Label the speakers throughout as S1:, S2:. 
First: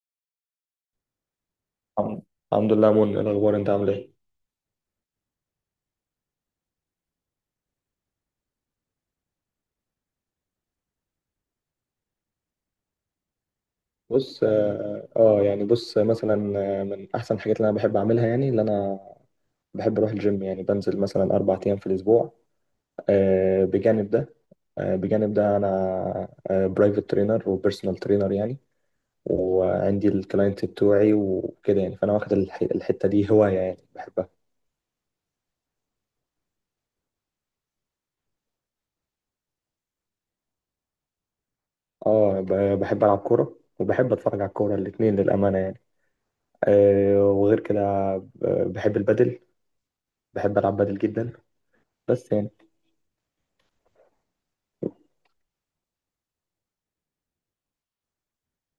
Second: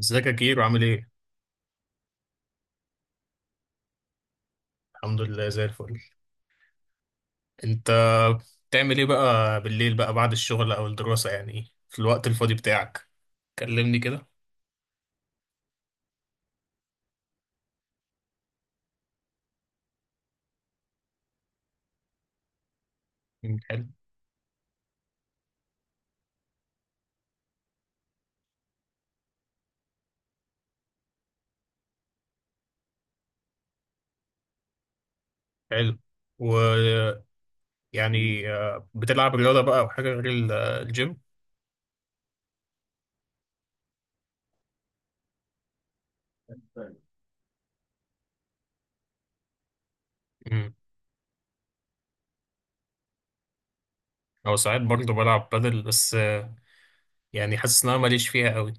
S1: ازيك يا كيرو؟ عامل ايه؟
S2: الحمد الحمد لله يا منى، إيه الاخبار؟ انت عامل ايه؟
S1: الحمد لله، زي الفل. انت بتعمل ايه بقى بالليل بقى بعد الشغل او الدراسة، يعني في الوقت الفاضي بتاعك؟ كلمني كده.
S2: بص، يعني بص مثلا. من احسن الحاجات اللي انا بحب اعملها، يعني اللي انا بحب اروح الجيم. يعني بنزل مثلا 4 ايام في الاسبوع. آه،
S1: حلو.
S2: بجانب ده بجانب ده انا برايفت ترينر وبيرسونال ترينر يعني. وعندي الكلاينت بتوعي وكده، يعني فانا واخد الحتة دي هواية يعني بحبها.
S1: حلو. و يعني آه، بتلعب رياضة بقى او حاجة غير الجيم؟
S2: اه، بحب العب كورة وبحب اتفرج على الكورة، الاتنين للأمانة يعني. وغير كده، بحب البادل، بحب
S1: امم
S2: العب بادل جدا. بس يعني،
S1: او ساعات برضه بلعب بدل، بس آه، يعني حاسس ان انا ماليش فيها قوي.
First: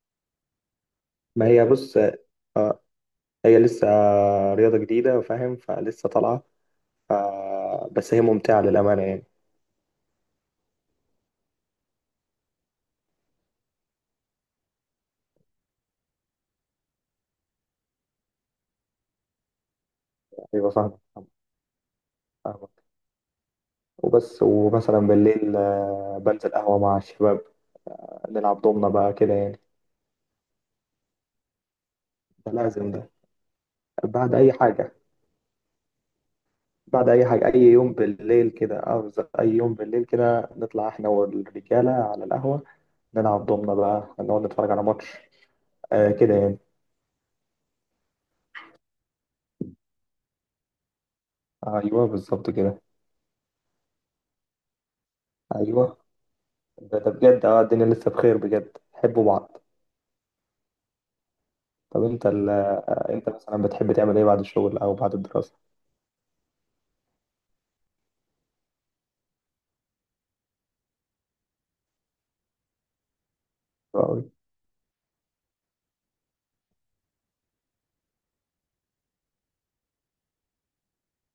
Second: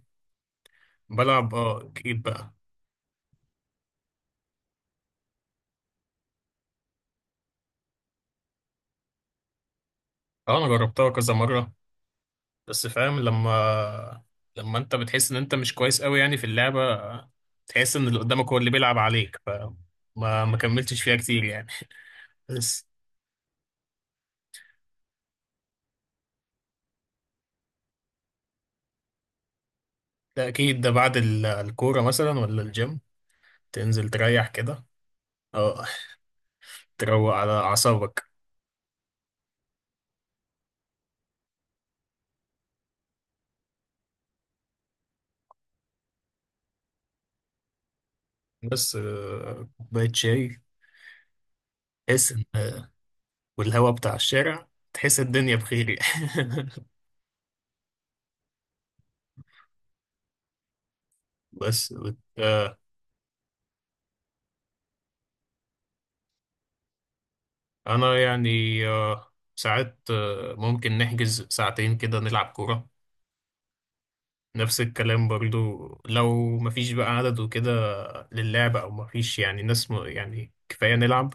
S2: ما
S1: بلعب
S2: هي
S1: اه
S2: بص،
S1: اكيد بقى.
S2: آه، هي لسه رياضة جديدة، فاهم؟ فلسه طالعة، ف- بس هي ممتعة للأمانة يعني.
S1: اه انا جربتها كذا مرة، بس فاهم لما انت بتحس ان انت مش كويس قوي يعني في اللعبة، تحس ان اللي قدامك هو اللي بيلعب عليك، فما ما
S2: أيوة فاهم،
S1: كملتش فيها كتير يعني.
S2: فاهمك.
S1: بس
S2: وبس، ومثلا بالليل بنزل قهوة مع الشباب، نلعب دومنا بقى كده يعني.
S1: ده اكيد، ده بعد الكورة مثلا
S2: ده
S1: ولا
S2: لازم،
S1: الجيم؟
S2: ده
S1: تنزل
S2: بعد
S1: تريح
S2: أي
S1: كده.
S2: حاجة،
S1: اه،
S2: بعد أي
S1: تروق
S2: حاجة
S1: على
S2: أي يوم
S1: اعصابك.
S2: بالليل كده، أي يوم بالليل كده نطلع إحنا والرجالة على القهوة. نلعب دومنا بقى، نقعد نتفرج على ماتش كده يعني.
S1: بس آه، كوباية شاي،
S2: أيوة
S1: تحس ان
S2: بالظبط كده.
S1: آه، والهوا بتاع الشارع، تحس الدنيا بخير
S2: أيوة،
S1: يعني.
S2: ده بجد، اه الدنيا لسه بخير بجد، حبوا بعض.
S1: بس
S2: طب
S1: بت-
S2: انت
S1: آه،
S2: انت مثلا بتحب تعمل ايه بعد الشغل او بعد الدراسة؟
S1: انا يعني، ساعات ممكن نحجز ساعتين كده نلعب كورة.
S2: حلو قوي،
S1: نفس الكلام برضو، لو مفيش بقى عدد وكده للعب، او مفيش يعني ناس يعني كفاية نلعب.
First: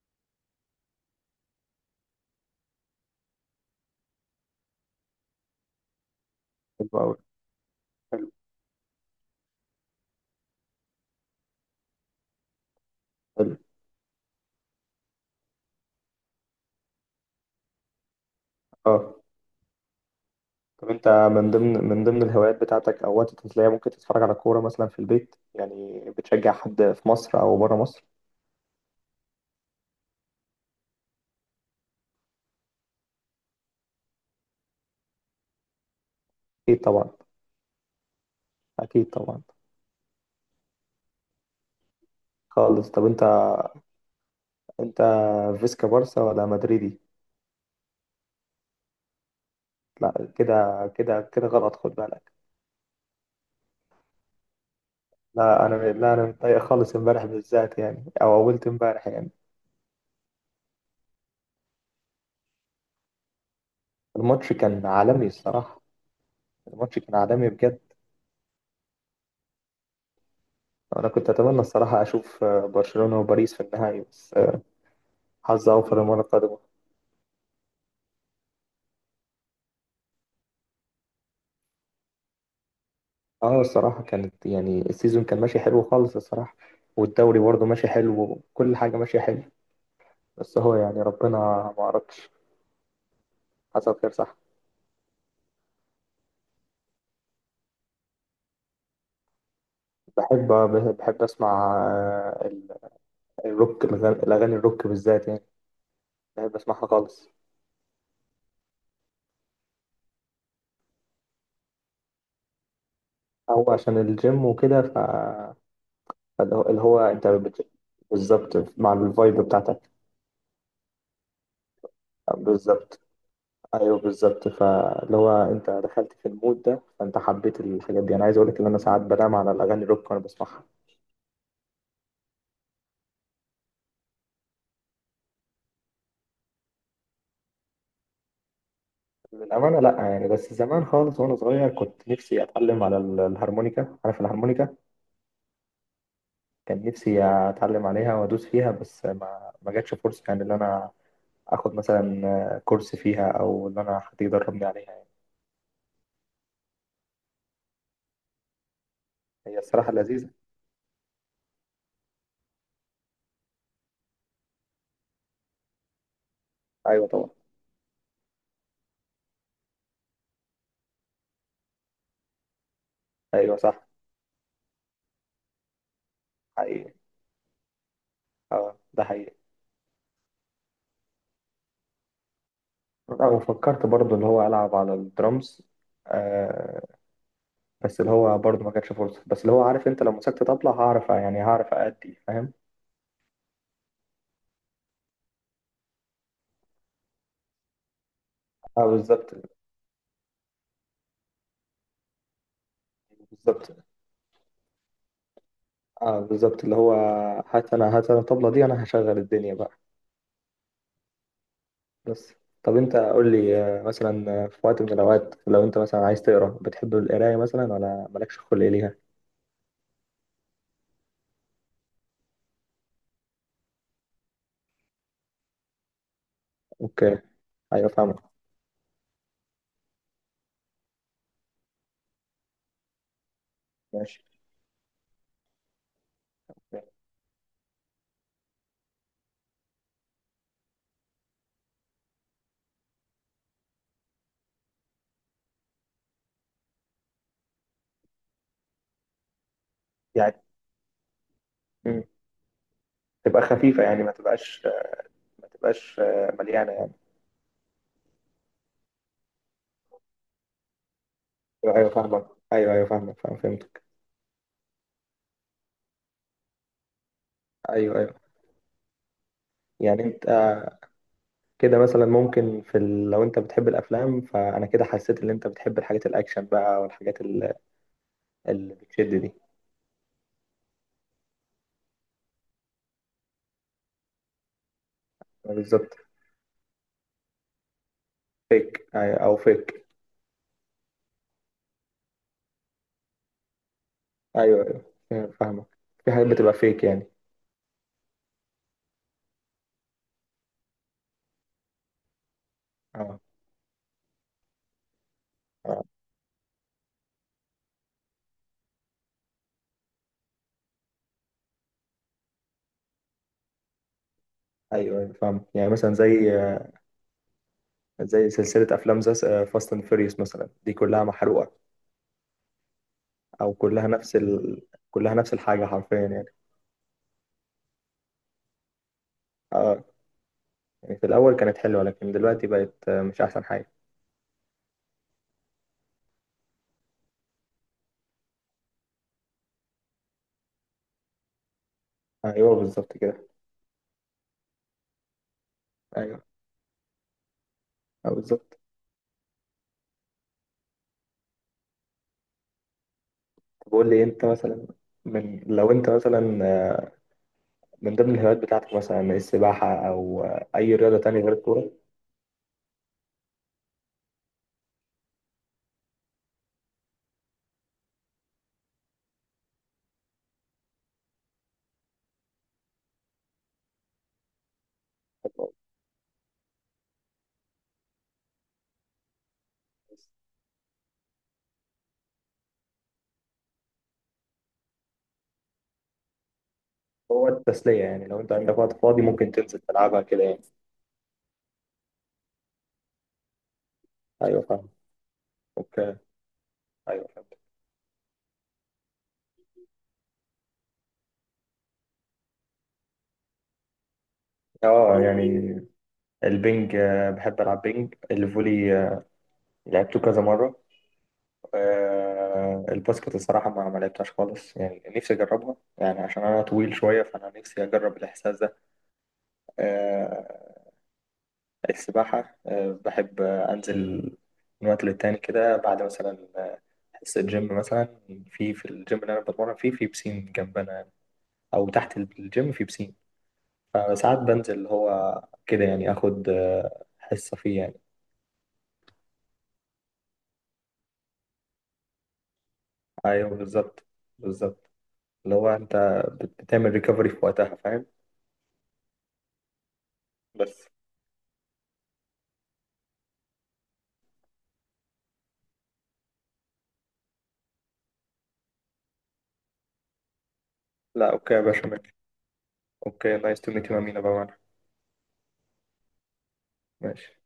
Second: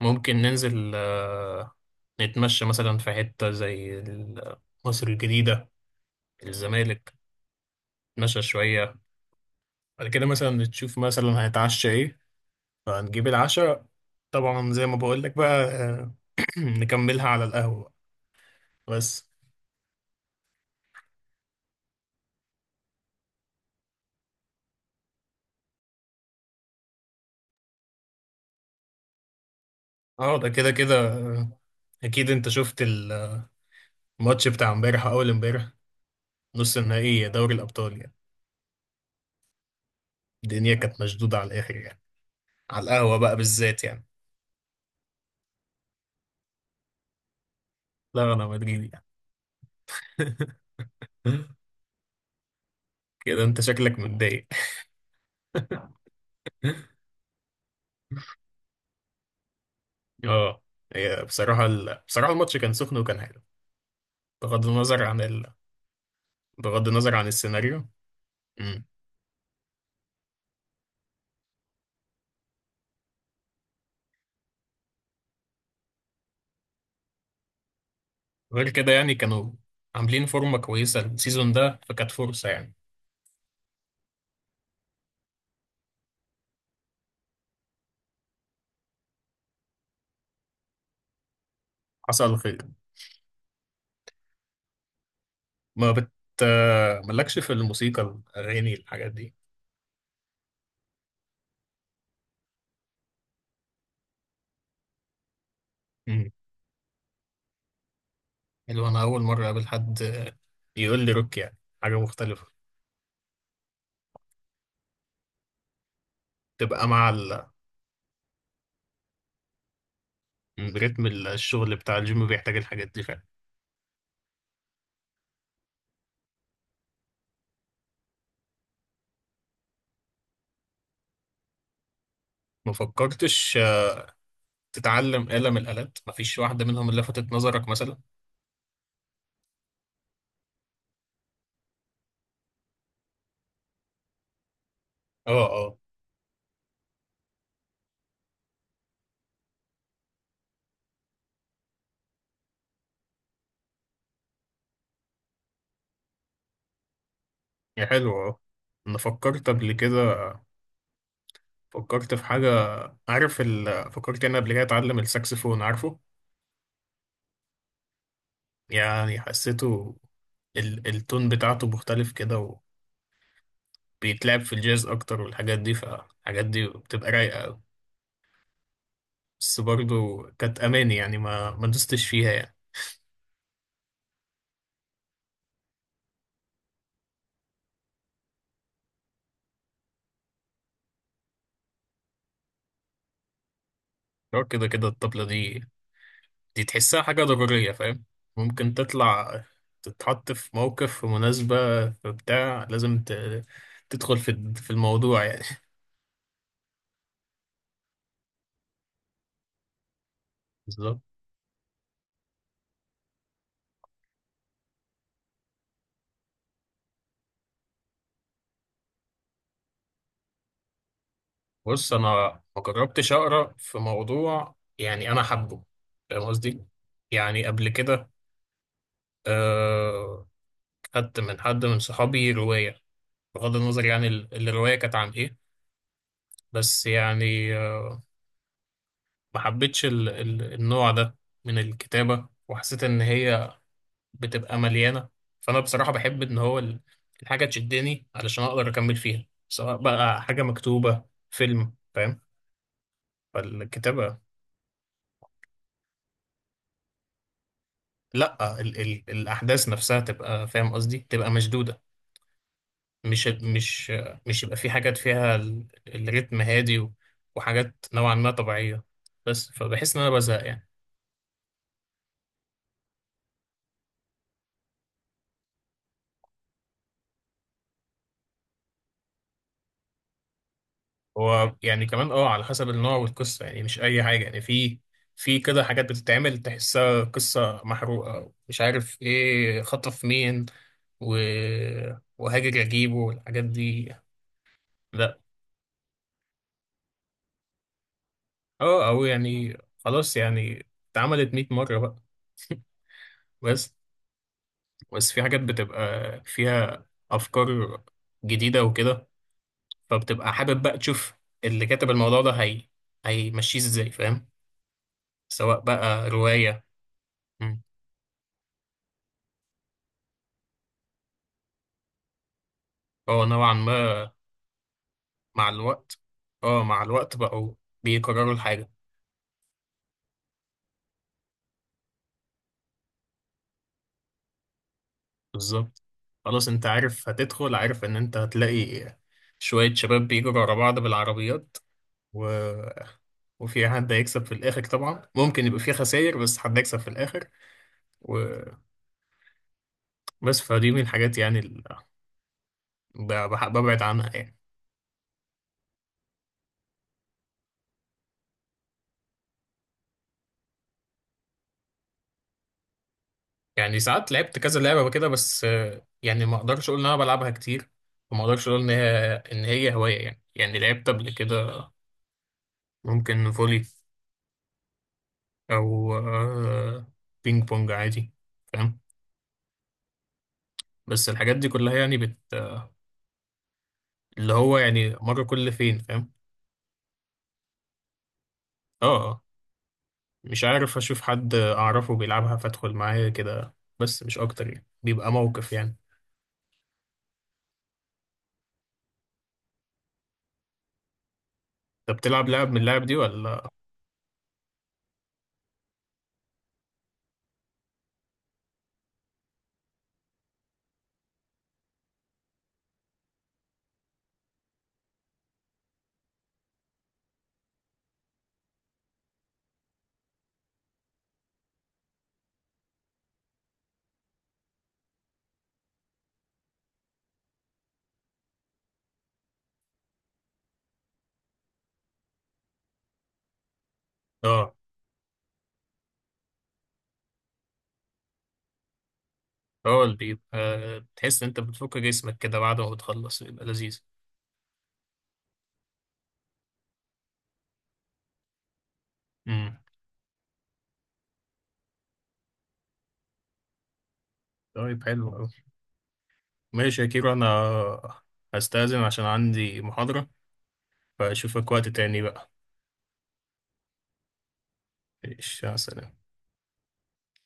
S1: ممكن ننزل نتمشى مثلا في حتة مصر الجديدة،
S2: حلو
S1: الزمالك،
S2: قوي، حلو،
S1: نتمشى شوية. بعد كده مثلا نشوف مثلا هنتعشى ايه، فهنجيب
S2: حلو،
S1: العشاء. طبعا زي ما بقولك بقى، نكملها على القهوة.
S2: اه.
S1: بس.
S2: طب انت، من ضمن الهوايات بتاعتك او وقت تسلية، ممكن تتفرج على كورة مثلا في البيت؟ يعني بتشجع حد في مصر او بره مصر؟
S1: اه ده كده كده، اكيد انت شفت الماتش بتاع امبارح أو اول امبارح، نص
S2: اكيد طبعا،
S1: النهائي دوري الأبطال يعني.
S2: اكيد طبعا،
S1: الدنيا كانت مشدودة على الآخر يعني، على
S2: خالص. طب
S1: القهوة
S2: انت،
S1: بقى بالذات يعني.
S2: انت فيسكا بارسا ولا مدريدي؟
S1: لا، أنا مدريدي يعني.
S2: لا، كده كده كده غلط، خد بالك.
S1: كده أنت شكلك متضايق.
S2: لا انا لا انا متضايق خالص امبارح بالذات يعني، او اولت امبارح يعني.
S1: اه، هي بصراحة بصراحة الماتش كان سخن وكان حلو.
S2: الماتش
S1: بغض
S2: كان
S1: النظر عن
S2: عالمي
S1: ال...
S2: الصراحة،
S1: بغض
S2: الماتش
S1: النظر
S2: كان
S1: عن
S2: عالمي بجد.
S1: السيناريو. مم.
S2: أنا كنت أتمنى الصراحة أشوف برشلونة وباريس في النهائي، بس حظ أوفر المرة القادمة.
S1: غير كده يعني، كانوا عاملين فورمة كويسة السيزون ده، فكانت فرصة يعني.
S2: أه، الصراحة كانت يعني السيزون كان ماشي حلو خالص الصراحة، والدوري برضه ماشي حلو، وكل حاجة ماشية حلو، بس هو يعني ربنا ما أردش.
S1: حصل خير.
S2: حصل خير، صح.
S1: ما بت مالكش في الموسيقى، الأغاني، الحاجات دي؟
S2: بحب بحب أسمع الروك، الأغاني الروك بالذات يعني، بحب أسمعها خالص.
S1: حلو، انا اول مره اقابل حد يقول لي روك يعني، حاجه مختلفه.
S2: هو عشان الجيم وكده، ف فاللي هو اللي
S1: تبقى
S2: هو
S1: مع
S2: أنت بالظبط مع الفايب بتاعت.
S1: رتم الشغل بتاع الجيم بيحتاج الحاجات
S2: بالظبط،
S1: دي فعلا.
S2: ايوه بالظبط. فاللي هو انت دخلت في المود ده، فانت حبيت الحاجات دي. انا عايز اقول لك ان انا ساعات بنام على الاغاني الروك وانا بسمعها.
S1: ما فكرتش تتعلم آلة من الآلات؟ مفيش واحدة منهم اللي لفتت نظرك مثلا؟
S2: للامانه لا، يعني بس زمان خالص وانا صغير كنت نفسي اتعلم على الهارمونيكا، عارف الهارمونيكا؟
S1: اه اه.
S2: كان نفسي اتعلم عليها وادوس فيها، بس ما جاتش فرصه يعني ان انا اخد مثلا كورس فيها، او ان انا حد يدربني عليها يعني.
S1: يا حلو، اه. انا فكرت
S2: هي
S1: قبل
S2: الصراحه
S1: كده،
S2: لذيذه.
S1: فكرت في حاجة. فكرت انا قبل كده اتعلم الساكسفون، عارفه؟
S2: ايوه طبعا.
S1: يعني حسيته، التون بتاعته مختلف كده.
S2: ايوه صح.
S1: وبيتلعب في الجاز اكتر والحاجات دي، فالحاجات دي
S2: حقيقي،
S1: بتبقى رايقة أوي.
S2: اه ده حقيقي.
S1: بس برضو كانت أماني يعني، ما دوستش فيها يعني.
S2: لا، وفكرت برضو اللي هو العب على الدرامز. آه، بس اللي هو برضه ما كانتش فرصة. بس اللي هو عارف، انت لو مسكت طبلة هعرف، يعني هعرف أأدي، فاهم؟
S1: هو كده كده الطبلة دي، دي تحسها حاجة ضرورية، فاهم؟ ممكن
S2: اه بالظبط،
S1: تطلع، تتحط في موقف، في مناسبة، في بتاع، لازم
S2: بالظبط.
S1: تدخل في الموضوع يعني.
S2: اه بالظبط، اللي هو هات انا، هات انا الطبلة دي، انا هشغل الدنيا بقى.
S1: بالظبط.
S2: بس. طب انت قول لي مثلا في وقت من الاوقات لو انت مثلا عايز تقرا، بتحب القراية مثلا ولا مالكش خلق ليها؟
S1: بص أنا ما جربتش أقرأ في موضوع يعني أنا حابه، فاهم قصدي؟
S2: اوكي.
S1: يعني قبل
S2: ايوه
S1: كده
S2: فاهمك.
S1: آه، خدت من حد من صحابي رواية، بغض النظر يعني
S2: ماشي
S1: الرواية كانت عن إيه، بس يعني ما حبيتش النوع ده من الكتابة. وحسيت إن هي بتبقى مليانة. فأنا بصراحة بحب إن هو الحاجة تشدني علشان أقدر أكمل فيها، سواء بقى حاجة
S2: يعني.
S1: مكتوبة، فيلم،
S2: مم.
S1: فاهم؟
S2: تبقى خفيفة يعني ما
S1: فالكتابة،
S2: تبقاش ما تبقاش آه، مليانة يعني.
S1: لأ، ال ال الأحداث نفسها تبقى، فاهم قصدي، تبقى
S2: ايوه
S1: مشدودة.
S2: أيوة، فاهمك. ايوه ايوه فاهمك،
S1: مش
S2: فاهم، فهمتك.
S1: مش مش يبقى في حاجات فيها الريتم هادي وحاجات
S2: ايوه
S1: نوعا
S2: ايوه،
S1: ما طبيعية، بس فبحس إن
S2: يعني
S1: أنا
S2: انت،
S1: بزهق يعني.
S2: كده مثلا ممكن في لو انت بتحب الافلام، فانا كده حسيت ان انت بتحب الحاجات الاكشن بقى، والحاجات اللي بتشد دي.
S1: هو يعني كمان اه، على حسب النوع والقصة يعني، مش أي حاجة يعني. في كده حاجات
S2: بالظبط.
S1: بتتعمل تحسها قصة محروقة، مش
S2: فيك
S1: عارف
S2: او
S1: ايه،
S2: فيك.
S1: خطف مين و... وهاجر أجيبه والحاجات دي،
S2: ايوه
S1: لأ.
S2: ايوه فاهمك، في حاجات بتبقى فيك يعني.
S1: اه، أو يعني خلاص يعني، اتعملت مية مرة بقى.
S2: اه
S1: بس، بس في حاجات بتبقى
S2: آه.
S1: فيها أفكار جديدة وكده، فبتبقى حابب بقى تشوف اللي كاتب الموضوع ده هي هيمشيه ازاي، فاهم؟
S2: ايوه ايوه فاهم،
S1: سواء
S2: يعني مثلا
S1: بقى
S2: زي
S1: رواية. مم.
S2: زي سلسله افلام زي فاست اند فيريوس مثلا، دي كلها محروقه.
S1: هو نوعا
S2: او كلها
S1: ما
S2: نفس كلها نفس
S1: مع
S2: الحاجه
S1: الوقت،
S2: حرفيا يعني.
S1: اه مع الوقت بقوا بيكرروا الحاجة.
S2: اه، يعني في الاول كانت حلوه لكن دلوقتي بقت مش احسن حاجه.
S1: بالظبط. خلاص انت عارف هتدخل، عارف ان انت هتلاقي شوية شباب بيجروا ورا بعض بالعربيات و...
S2: ايوه بالظبط كده.
S1: وفي حد هيكسب في الآخر، طبعا ممكن يبقى في خسائر
S2: ايوه
S1: بس حد هيكسب في الآخر. وبس.
S2: بالظبط.
S1: فدي من الحاجات يعني ببعد
S2: بقول لي
S1: عنها
S2: انت
S1: يعني.
S2: مثلا، لو انت مثلا من ضمن الهوايات بتاعتك، مثلا السباحة او اي رياضة تانية غير الكورة؟
S1: يعني ساعات لعبت كذا لعبة كده، بس آه، يعني ما اقدرش اقول ان انا بلعبها كتير، وما اقدرش اقول ان هي هواية يعني. يعني لعبت قبل كده ممكن فولي او بينج بونج عادي، فاهم؟ بس الحاجات دي كلها يعني اللي هو يعني مرة كل فين، فاهم؟
S2: هو التسلية يعني، لو انت عندك وقت
S1: اه
S2: فاضي
S1: اه.
S2: ممكن تنزل تلعبها كده يعني.
S1: مش عارف، اشوف حد اعرفه بيلعبها فادخل معاه كده، بس مش
S2: ايوه
S1: اكتر يعني،
S2: فاهم.
S1: بيبقى موقف يعني.
S2: اوكي. ايوه فاهم.
S1: انت بتلعب لعب من اللعب دي ولا؟
S2: اه يعني، البنج بحب العب بنج، الفولي لعبته كذا مرة. الباسكت الصراحة ما لعبتهاش خالص، يعني نفسي أجربها يعني عشان أنا طويل شوية، فأنا نفسي أجرب الإحساس ده. آه، السباحة بحب أنزل من وقت للتاني كده، بعد مثلا حصة جيم مثلا، في الجيم اللي أنا بتمرن فيه في بسين جنبنا يعني، أو تحت الجيم في بسين. فساعات
S1: اه،
S2: بنزل اللي هو كده يعني، آخد حصة فيه يعني.
S1: اه اللي بيبقى تحس إن انت بتفك جسمك كده بعد ما بتخلص،
S2: أيوه
S1: يبقى لذيذ.
S2: بالظبط، بالظبط، اللي هو أنت بتعمل ريكفري في وقتها، فاهم؟
S1: امم.
S2: بس.
S1: طيب، حلو قوي. ماشي يا كيرو، انا هستأذن عشان عندي محاضرة.
S2: لا أوكي يا
S1: فاشوفك
S2: باشا،
S1: وقت
S2: ماشي.
S1: تاني بقى.
S2: أوكي، نايس تو ميت يو أمينة بقى.
S1: ماشي، يا سلام.
S2: ماشي.